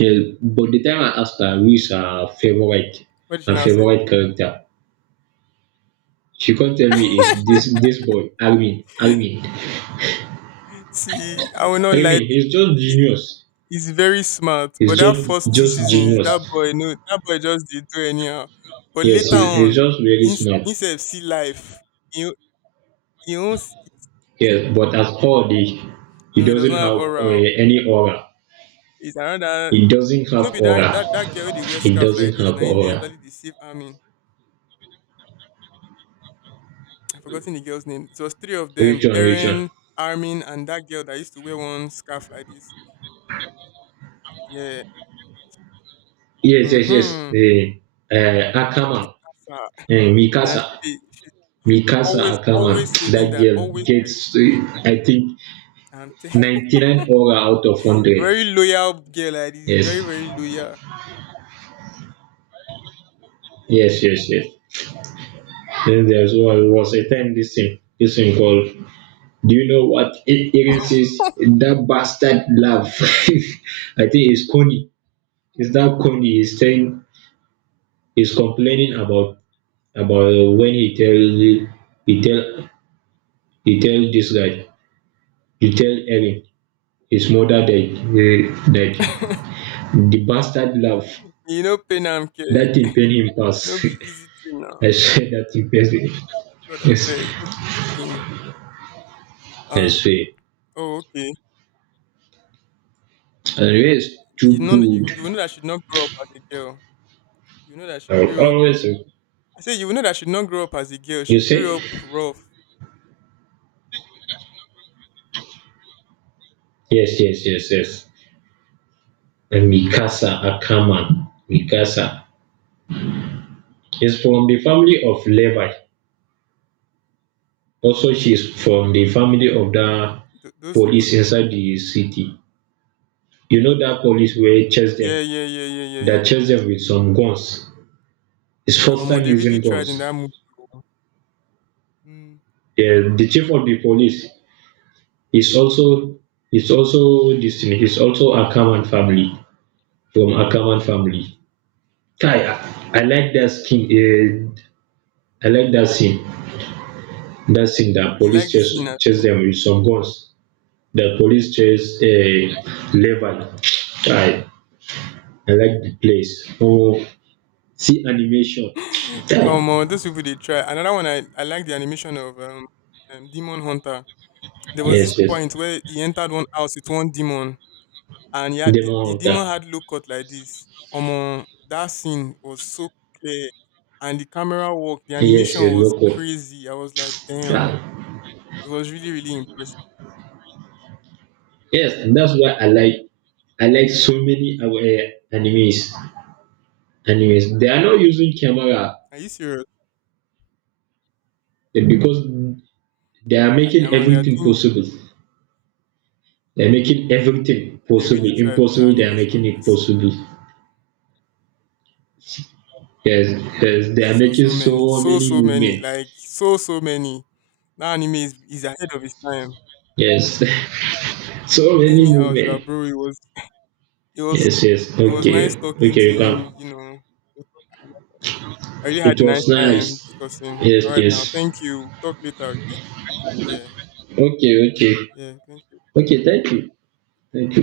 yes. But the time I asked her who is her favourite, What did she her now say? favourite character, she come tell me is this, this boy Alvin, Alvin, See, I will not lie. Alvin. He's To just you. genius. He's very smart, but he's that just first two just seasons, genius. that boy no, that boy just did do anyhow. But Yes, later he's on, just very smart. instead see life, he he owns Yes, but as for the, he no, he does doesn't not have have, aura. any aura. It's another He doesn't No have be that aura. that girl with the wear He scarf doesn't like this. Now have in the aura. Everly deceive Armin. I've forgotten the girl's name. It was three of them: Which one? Which one? Erin, Armin, and that girl that used to wear one scarf like this. Yeah. Yes, yes, yes. Mm-hmm. The, Akama, Mikasa. Now, she, Mikasa, dey- she she's Mikasa always Akama. always saving That that, girl always saving gets, Armin. I think, I'm telling 99 aura out of 100. Very loyal girl like this, Yes, very, very loyal. yes, yes, yes. Then there's one, was a time this thing called. Do you know what it is? That bastard love. I think it's Coney. Is that comedy he's saying, he's complaining about when he tell, he tell he tell this guy, he tell Erin his mother died, died, the bastard laugh, You know, pain am care. that thing pain him pass. No be easy thing now. I said that thing pain him. God, I Yes. beg, no be easy thing. I Ah, swear. oh, okay. Anyway, it's You too know you, good. you know that she not grow up as a girl. You know that she I'll grew up, always, I say you know that she not grow up as a girl. She you grew say. up rough. Yes, yes, yes, yes. And Mikasa Akaman, Mikasa is from the family of Levi. Also, she's from the family of that Those people. police inside the city. You know that police where chase Yeah, them, yeah, yeah, yeah, yeah, yeah, that chase yeah. them with some guns. It's first Omo, time they really using tried in guns. that movie. Oh. Mm. The chief of the police is also, is also this thing, is also Akaman family, from Akaman family. Kai, I like that skin. I like that scene. That scene that You police like the chase scene. Ah? chase them with some guns. That police chase, Levi. Kai, I like the place. Oh, see animation. Omo, those people they try. Another one, I like the animation of Demon Hunter. There was this Yes, yes. point where he entered one house with one demon, and yeah, the, Demon the Hunter. demon had low cut like this. Omo, that scene was so clear, and the camera work, the Yes, animation yes, was local. crazy. I was like, damn, Ah. it was really, really impressive. Yes, and that's why I like, I like so many, animes. Animes. They are not using camera, Are you serious? Because they are And making I'm on their everything doing. possible. They're making everything They possible. really tried with the Impossible, they are making animation. I it swear, possible. Yes, yes, they are so making so many, so so many so many, movement. like so so many. That anime is ahead of its time. Yes, so many Anyhow, sha, movement. bro, it was Yes, yes. it was nice Okay, talking okay, to you you. can. You know, we'll talk another time. I really had It a nice was time nice. discussing. All Yes, right, now, yes. thank you. Talk later. Okay. Yeah. Okay, okay. Yeah. Thank you. Okay, thank you. Thank you.